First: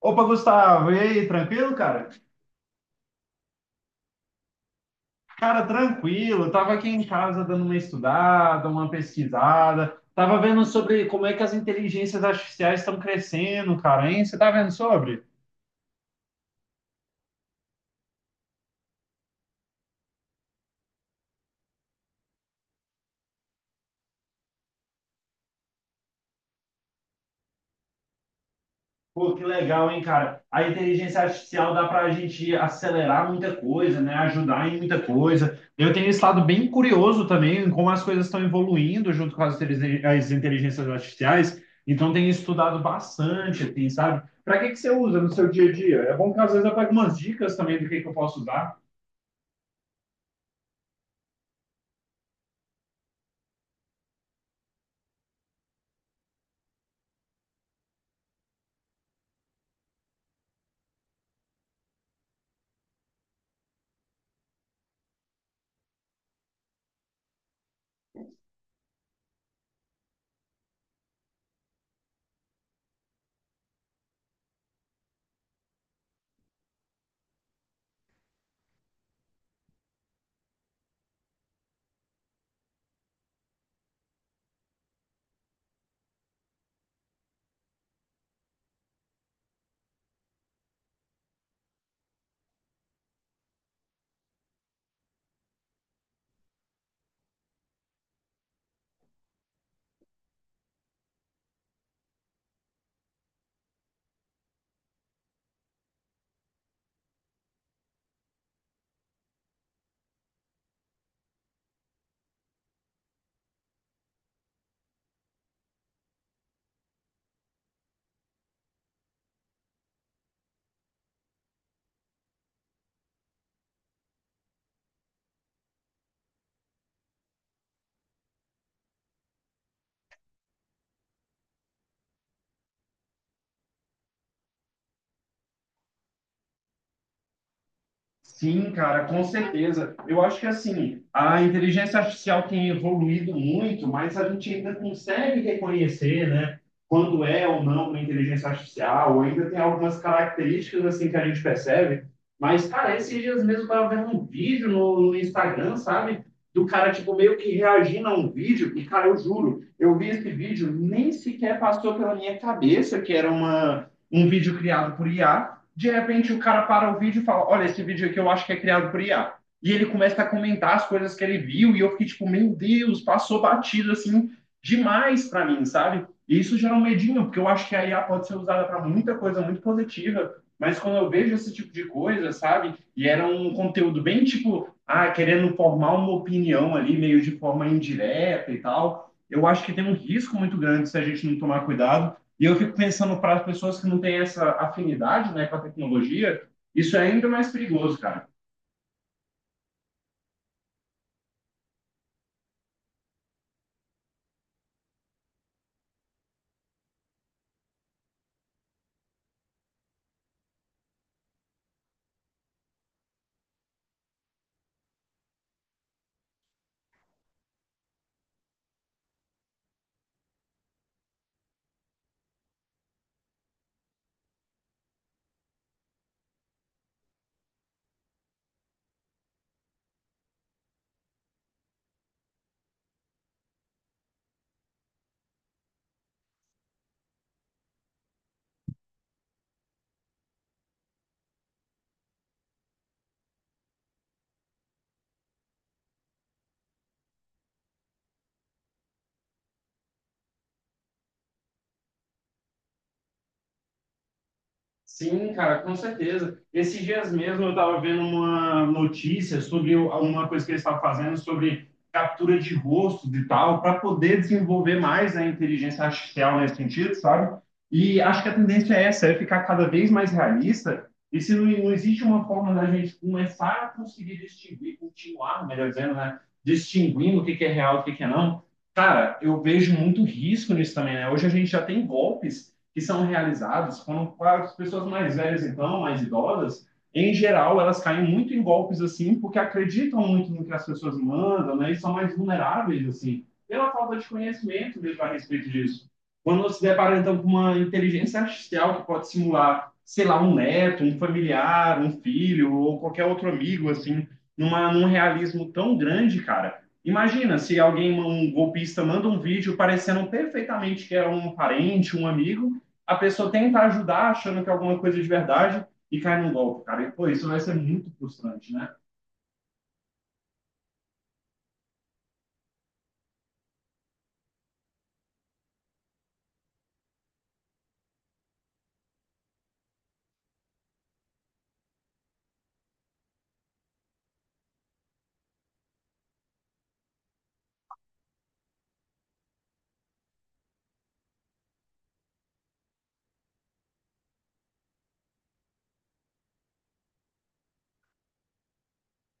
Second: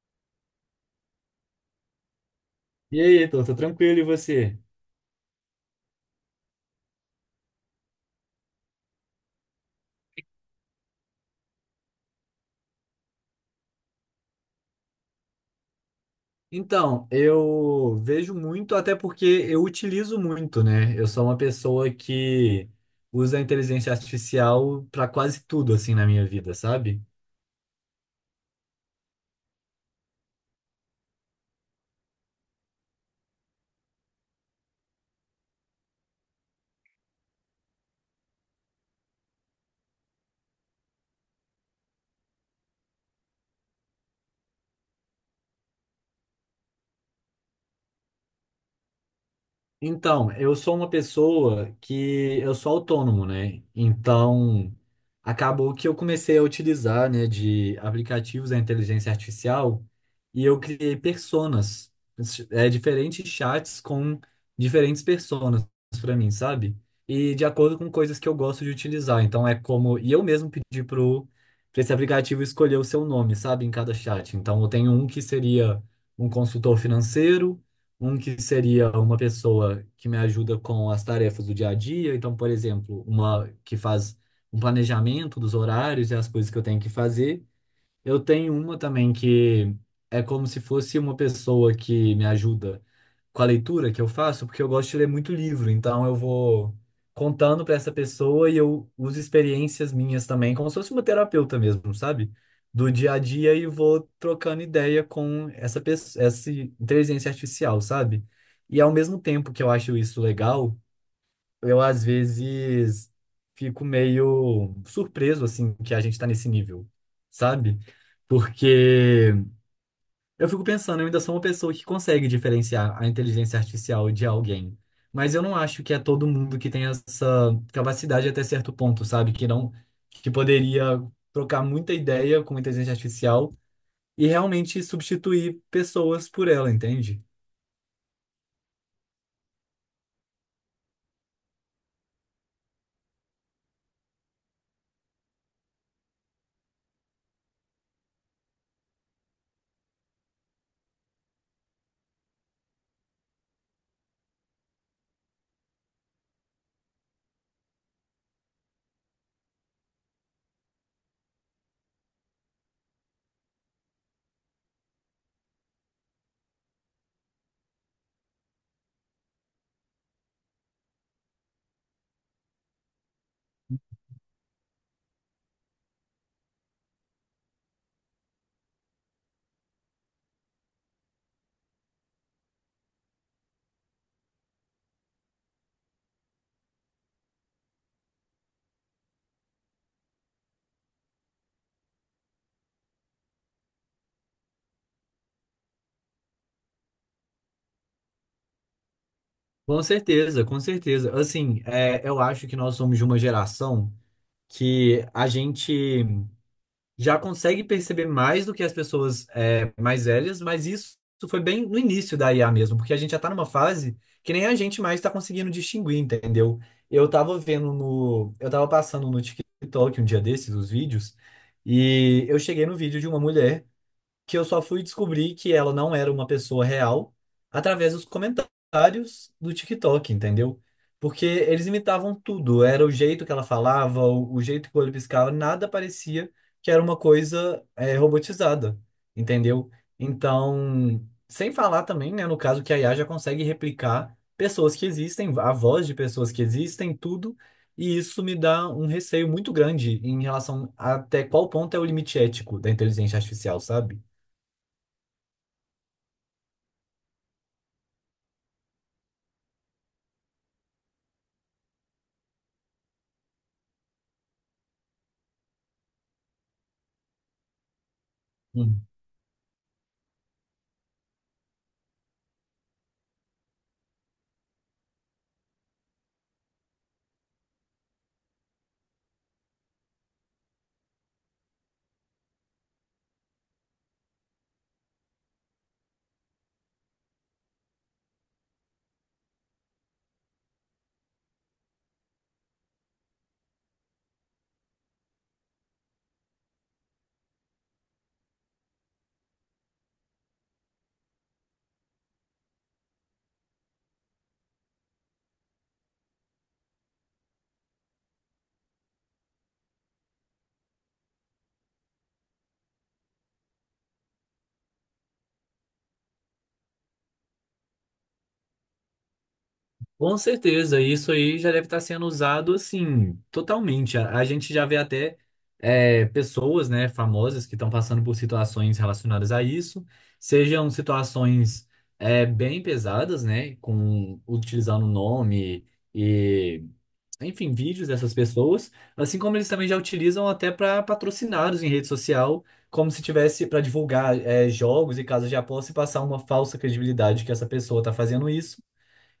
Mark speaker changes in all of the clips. Speaker 1: Opa, Gustavo, e aí, tranquilo, cara?
Speaker 2: E aí, Heitor, tô tranquilo e você?
Speaker 1: Cara, tranquilo, eu tava aqui em casa dando uma estudada, uma pesquisada, tava vendo sobre como é que as inteligências artificiais estão crescendo, cara, hein? Você tá vendo sobre?
Speaker 2: Então, eu vejo muito, até porque eu utilizo muito, né? Eu sou uma pessoa que usa a inteligência artificial para quase tudo, assim, na minha vida, sabe?
Speaker 1: Pô, que legal, hein, cara? A inteligência artificial dá para a gente acelerar muita coisa, né? Ajudar em muita coisa. Eu tenho estado bem curioso também em como as coisas estão evoluindo junto com as inteligências artificiais. Então, tenho estudado bastante, assim, sabe? Para que que você usa no seu dia a dia? É bom que às vezes eu pegue umas dicas também do que eu posso usar.
Speaker 2: Então, eu sou uma pessoa que eu sou autônomo, né? Então, acabou que eu comecei a utilizar, né, de aplicativos da inteligência artificial e eu criei personas, diferentes chats com diferentes personas para mim, sabe? E de acordo com coisas que eu gosto de utilizar. Então, é como. E eu mesmo pedi pra esse aplicativo escolher o seu nome, sabe, em cada chat. Então, eu tenho um que seria um consultor financeiro, um que seria uma pessoa que me ajuda com as tarefas do dia a dia, então, por exemplo, uma que faz um planejamento dos horários e as coisas que eu tenho que fazer. Eu tenho uma também que é como se fosse uma pessoa que me ajuda com a leitura que eu faço, porque eu gosto de ler muito livro, então eu vou contando para essa pessoa e eu uso experiências minhas também, como se fosse uma terapeuta mesmo, sabe? Do dia a dia e vou trocando ideia com essa pessoa, essa inteligência artificial, sabe? E ao mesmo tempo que eu acho isso legal, eu às vezes fico meio surpreso, assim, que a gente tá nesse nível, sabe? Porque eu fico pensando, eu ainda sou uma pessoa que consegue diferenciar a inteligência artificial de alguém. Mas eu não acho que é todo mundo que tem essa capacidade até certo ponto, sabe? Que não, que poderia trocar muita ideia com inteligência artificial e realmente substituir pessoas por ela, entende?
Speaker 1: Sim, cara, com certeza. Eu acho que assim, a inteligência artificial tem evoluído muito, mas a gente ainda consegue reconhecer, né, quando é ou não uma inteligência artificial, ou ainda tem algumas características assim que a gente percebe. Mas, cara, esses dias mesmo eu tava vendo um vídeo no Instagram, sabe? Do cara, tipo, meio que reagindo a um vídeo, e, cara, eu juro, eu vi esse vídeo, nem sequer passou pela minha cabeça que era um vídeo criado por IA. De repente o cara para o vídeo e fala: Olha, esse vídeo aqui eu acho que é criado por IA. E ele começa a comentar as coisas que ele viu, e eu fiquei tipo, meu Deus, passou batido assim demais para mim, sabe? E isso gera um medinho, porque eu acho que a IA pode ser usada para muita coisa muito positiva, mas quando eu vejo esse tipo de coisa, sabe? E era um conteúdo bem tipo, ah, querendo formar uma opinião ali, meio de forma indireta e tal, eu acho que tem um risco muito grande se a gente não tomar cuidado e eu fico pensando para as pessoas que não têm essa afinidade, né, com a tecnologia, isso é ainda mais perigoso, cara.
Speaker 2: Com certeza, com certeza. Assim, é, eu acho que nós somos de uma geração que a gente já consegue perceber mais do que as pessoas mais velhas, mas isso foi bem no início da IA mesmo, porque a gente já está numa fase que nem a gente mais está conseguindo distinguir, entendeu? Eu estava passando no TikTok um dia desses, os vídeos, e eu cheguei no vídeo de uma mulher que eu só fui descobrir que ela não era uma pessoa real através dos comentários do TikTok, entendeu? Porque eles imitavam tudo, era o jeito que ela falava, o jeito que o olho piscava, nada parecia que era uma coisa robotizada, entendeu? Então, sem falar também, né, no caso que a IA já consegue replicar pessoas que existem, a voz de pessoas que existem, tudo, e isso me dá um receio muito grande em relação a até qual ponto é o limite ético da inteligência artificial, sabe?
Speaker 1: Sim, cara, com certeza. Esses dias mesmo eu estava vendo uma notícia sobre uma coisa que eles estavam fazendo sobre captura de rostos e tal, para poder desenvolver mais a inteligência artificial nesse sentido, sabe? E acho que a tendência é
Speaker 2: Hum.
Speaker 1: essa, é ficar cada vez mais realista. E se não, não existe uma forma da gente começar a conseguir distinguir, continuar, melhor dizendo, né? Distinguindo o que que é real e o que que é não, cara, eu vejo muito risco nisso também, né? Hoje a gente já tem golpes que são realizados quando para as pessoas mais velhas, então, mais idosas, em geral, elas caem muito em golpes assim, porque acreditam muito no que as pessoas mandam, né? E são mais vulneráveis, assim, pela falta de conhecimento mesmo a respeito disso. Quando nós se depara, então, com uma inteligência artificial que pode simular, sei lá, um neto, um familiar, um filho ou qualquer outro amigo, assim, num realismo tão grande, cara. Imagina se alguém, um golpista, manda um vídeo parecendo perfeitamente que é um parente, um amigo, a pessoa tenta ajudar achando que é alguma coisa de verdade e cai num golpe, cara. E, pô, isso vai ser muito frustrante, né?
Speaker 2: Com certeza, isso aí já deve estar sendo usado assim, totalmente. A gente já vê até pessoas, né, famosas que estão passando por situações relacionadas a isso, sejam situações bem pesadas, né, com utilizando nome e, enfim, vídeos dessas pessoas, assim como eles também já utilizam até para patrocinados em rede social, como se tivesse para divulgar jogos e casas de aposta e passar uma falsa credibilidade que essa pessoa está fazendo isso,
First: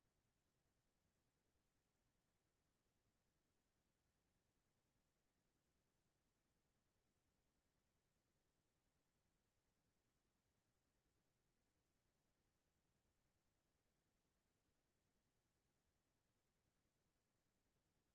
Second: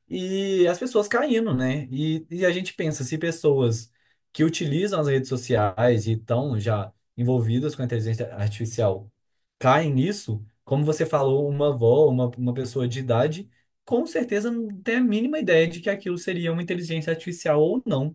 Speaker 2: e as pessoas caindo, né? E a gente pensa, se pessoas que utilizam as redes sociais e estão já envolvidas com a inteligência artificial caem nisso, como você falou, uma avó, uma pessoa de idade, com certeza não tem a mínima ideia de que aquilo seria uma inteligência artificial ou não.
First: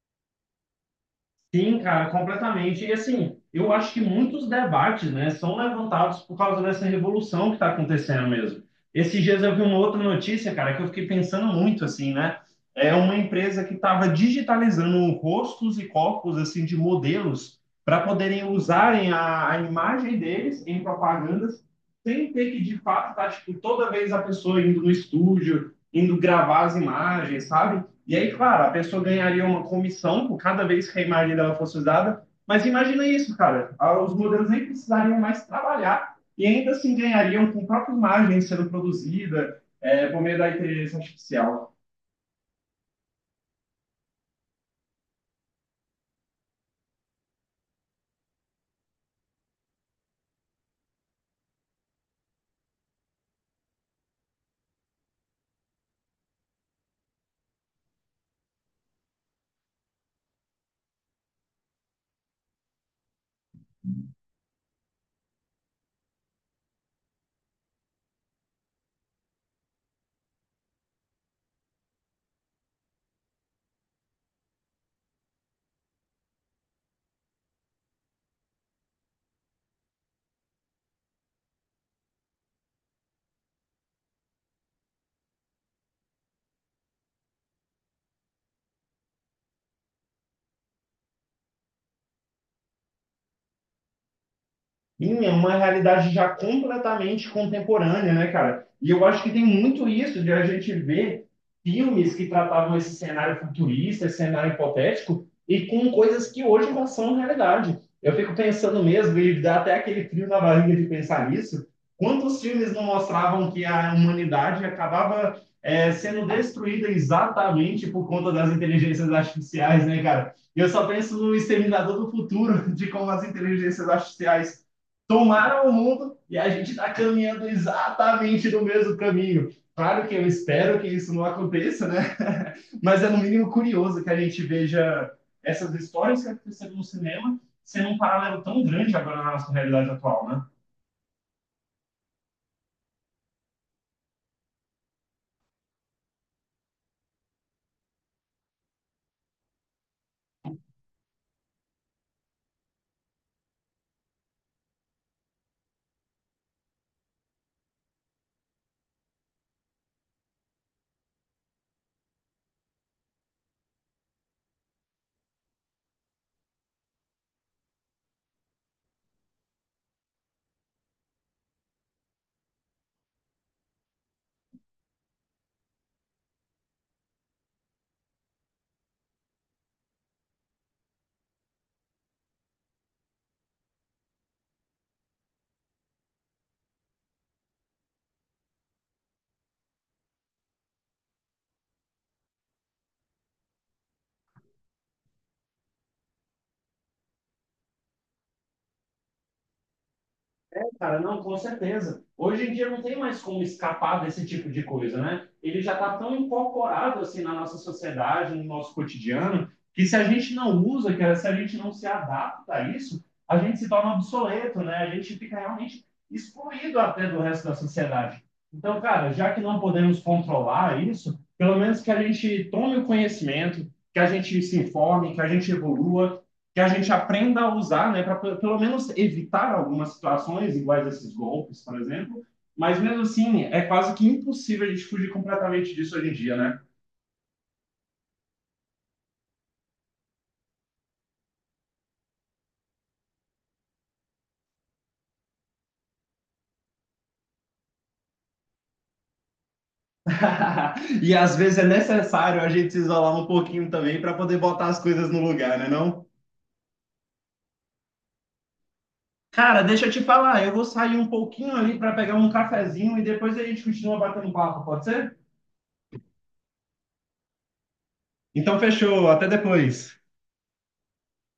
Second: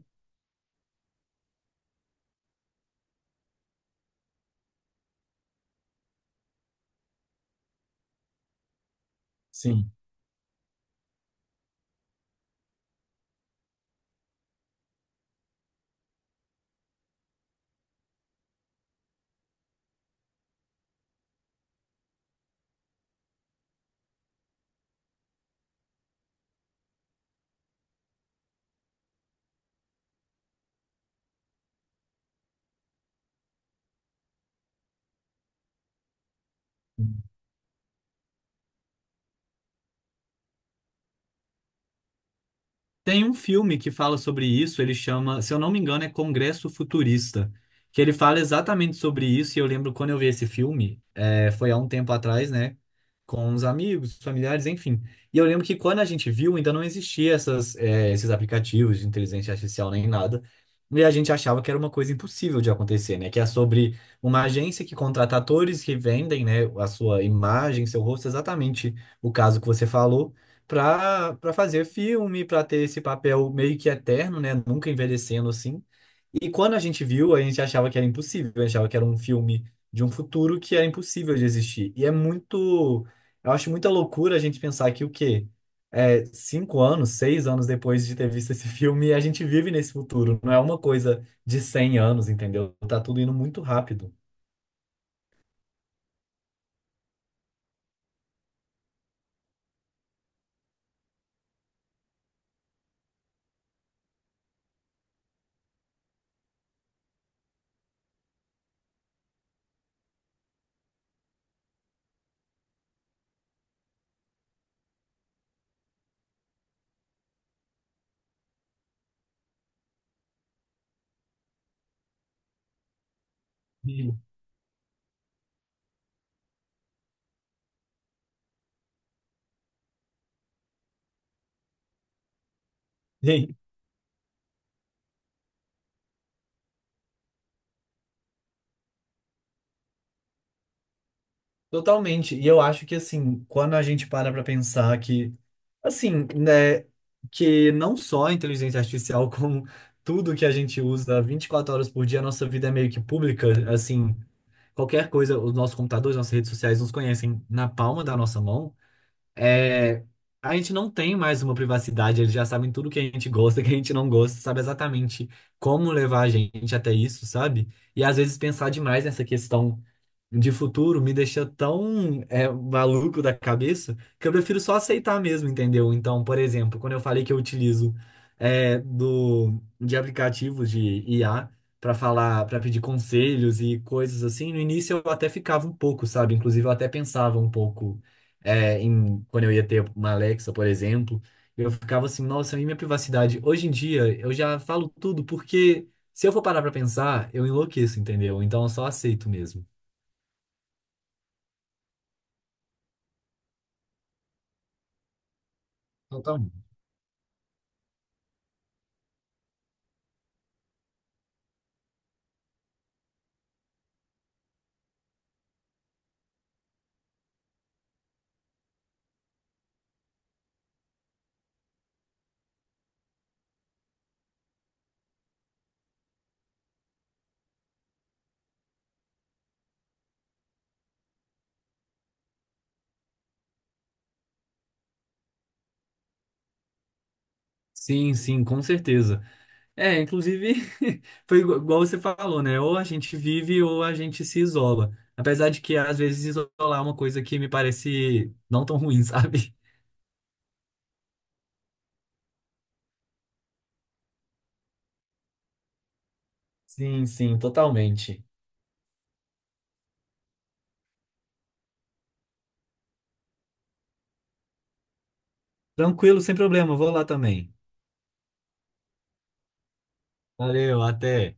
Speaker 1: Sim, cara, completamente. E assim, eu acho que muitos debates, né, são levantados por causa dessa revolução que está acontecendo mesmo. Esses dias eu vi uma
Speaker 2: Sim.
Speaker 1: outra notícia, cara, que eu fiquei pensando muito, assim, né? É uma empresa que estava digitalizando rostos e corpos, assim, de modelos para poderem usarem a imagem deles em propagandas sem ter que, de fato, tá, tipo, toda vez a pessoa indo no estúdio, indo gravar as imagens, sabe? E aí, claro, a pessoa ganharia uma comissão por cada vez que a imagem dela fosse usada. Mas imagina isso, cara. Os modelos nem precisariam mais trabalhar e ainda assim ganhariam com a própria imagem sendo produzida por meio da inteligência artificial.
Speaker 2: Tem um filme que fala sobre isso, ele chama, se eu não me engano, é Congresso Futurista, que ele fala exatamente sobre isso, e eu lembro quando eu vi esse filme, foi há um tempo atrás, né, com os amigos, familiares, enfim. E eu lembro que quando a gente viu, ainda não existia essas, esses aplicativos de inteligência artificial nem nada, e a gente achava que era uma coisa impossível de acontecer, né, que é sobre uma agência que contrata atores que vendem, né, a sua imagem, seu rosto, exatamente o caso que você falou, para fazer filme, para ter esse papel meio que eterno, né? Nunca envelhecendo assim. E quando a gente viu, a gente achava que era impossível, a gente achava que era um filme de um futuro que era impossível de existir. E é muito, eu acho muita loucura a gente pensar que o quê? É, 5 anos, 6 anos depois de ter visto esse filme, a gente vive nesse futuro. Não é uma coisa de 100 anos, entendeu? Tá tudo indo muito rápido.
Speaker 1: Sim, é uma realidade já completamente contemporânea, né, cara? E eu acho que tem muito isso de a gente ver filmes que tratavam esse cenário futurista, esse cenário hipotético, e com coisas que hoje já são realidade. Eu fico pensando mesmo, e dá até aquele frio na barriga de pensar nisso, quantos filmes não mostravam que a humanidade acabava, sendo destruída exatamente por conta das inteligências artificiais, né, cara? Eu só penso no Exterminador do Futuro, de como as inteligências artificiais tomaram o mundo e a gente está caminhando exatamente no mesmo caminho. Claro que eu espero que isso não aconteça, né? Mas é no mínimo
Speaker 2: Sim.
Speaker 1: curioso que a gente veja essas histórias que aconteceram no cinema sendo um paralelo tão grande agora na nossa realidade atual, né?
Speaker 2: Totalmente. E eu acho que assim, quando a gente para pensar que assim, né, que não só a inteligência artificial, como tudo que a gente usa 24 horas por dia, a nossa vida é meio que pública, assim, qualquer coisa, os nossos computadores, nossas redes sociais nos conhecem na palma da nossa mão. É, a gente não tem mais uma privacidade, eles já sabem tudo que a gente gosta, que a gente não gosta, sabe exatamente como levar a gente até isso, sabe? E às vezes pensar demais nessa questão de futuro me deixa tão maluco da cabeça que eu prefiro só aceitar mesmo, entendeu? Então, por exemplo, quando eu falei que eu utilizo de aplicativos de IA para falar, para pedir conselhos e coisas assim, no início eu até ficava um pouco, sabe? Inclusive, eu até pensava um pouco em quando eu ia ter uma Alexa, por exemplo. Eu ficava assim, nossa, e minha privacidade? Hoje em dia, eu já falo tudo, porque se eu for parar para pensar, eu enlouqueço, entendeu? Então, eu só aceito mesmo.
Speaker 1: É, cara, não, com certeza. Hoje em dia não tem mais como escapar desse tipo de coisa, né? Ele já está tão
Speaker 2: Totalmente.
Speaker 1: incorporado assim na nossa sociedade, no nosso cotidiano, que se a gente não usa, cara, se a gente não se adapta a isso, a gente se torna obsoleto, né? A gente fica realmente excluído até do resto da sociedade. Então, cara, já que não podemos controlar isso, pelo menos que a gente tome o conhecimento, que a gente se informe, que a gente evolua, que a gente aprenda a usar, né, para pelo menos evitar algumas situações iguais a esses golpes, por exemplo. Mas mesmo assim, é quase que impossível a gente fugir completamente disso hoje em dia, né?
Speaker 2: Sim, sim, com certeza. É, inclusive, foi igual você falou, né? Ou a gente vive ou a gente se isola. Apesar de que, às vezes, isolar é uma coisa que me parece não tão ruim, sabe?
Speaker 1: E às vezes é necessário a gente se isolar um pouquinho também para poder botar as coisas no lugar, né, não?
Speaker 2: Sim, sim, totalmente.
Speaker 1: Cara, deixa eu te falar, eu vou sair um pouquinho ali para pegar um cafezinho e depois a gente continua batendo papo, pode ser?
Speaker 2: Tranquilo, sem problema, vou lá também.
Speaker 1: Então fechou, até depois.
Speaker 2: Valeu, até.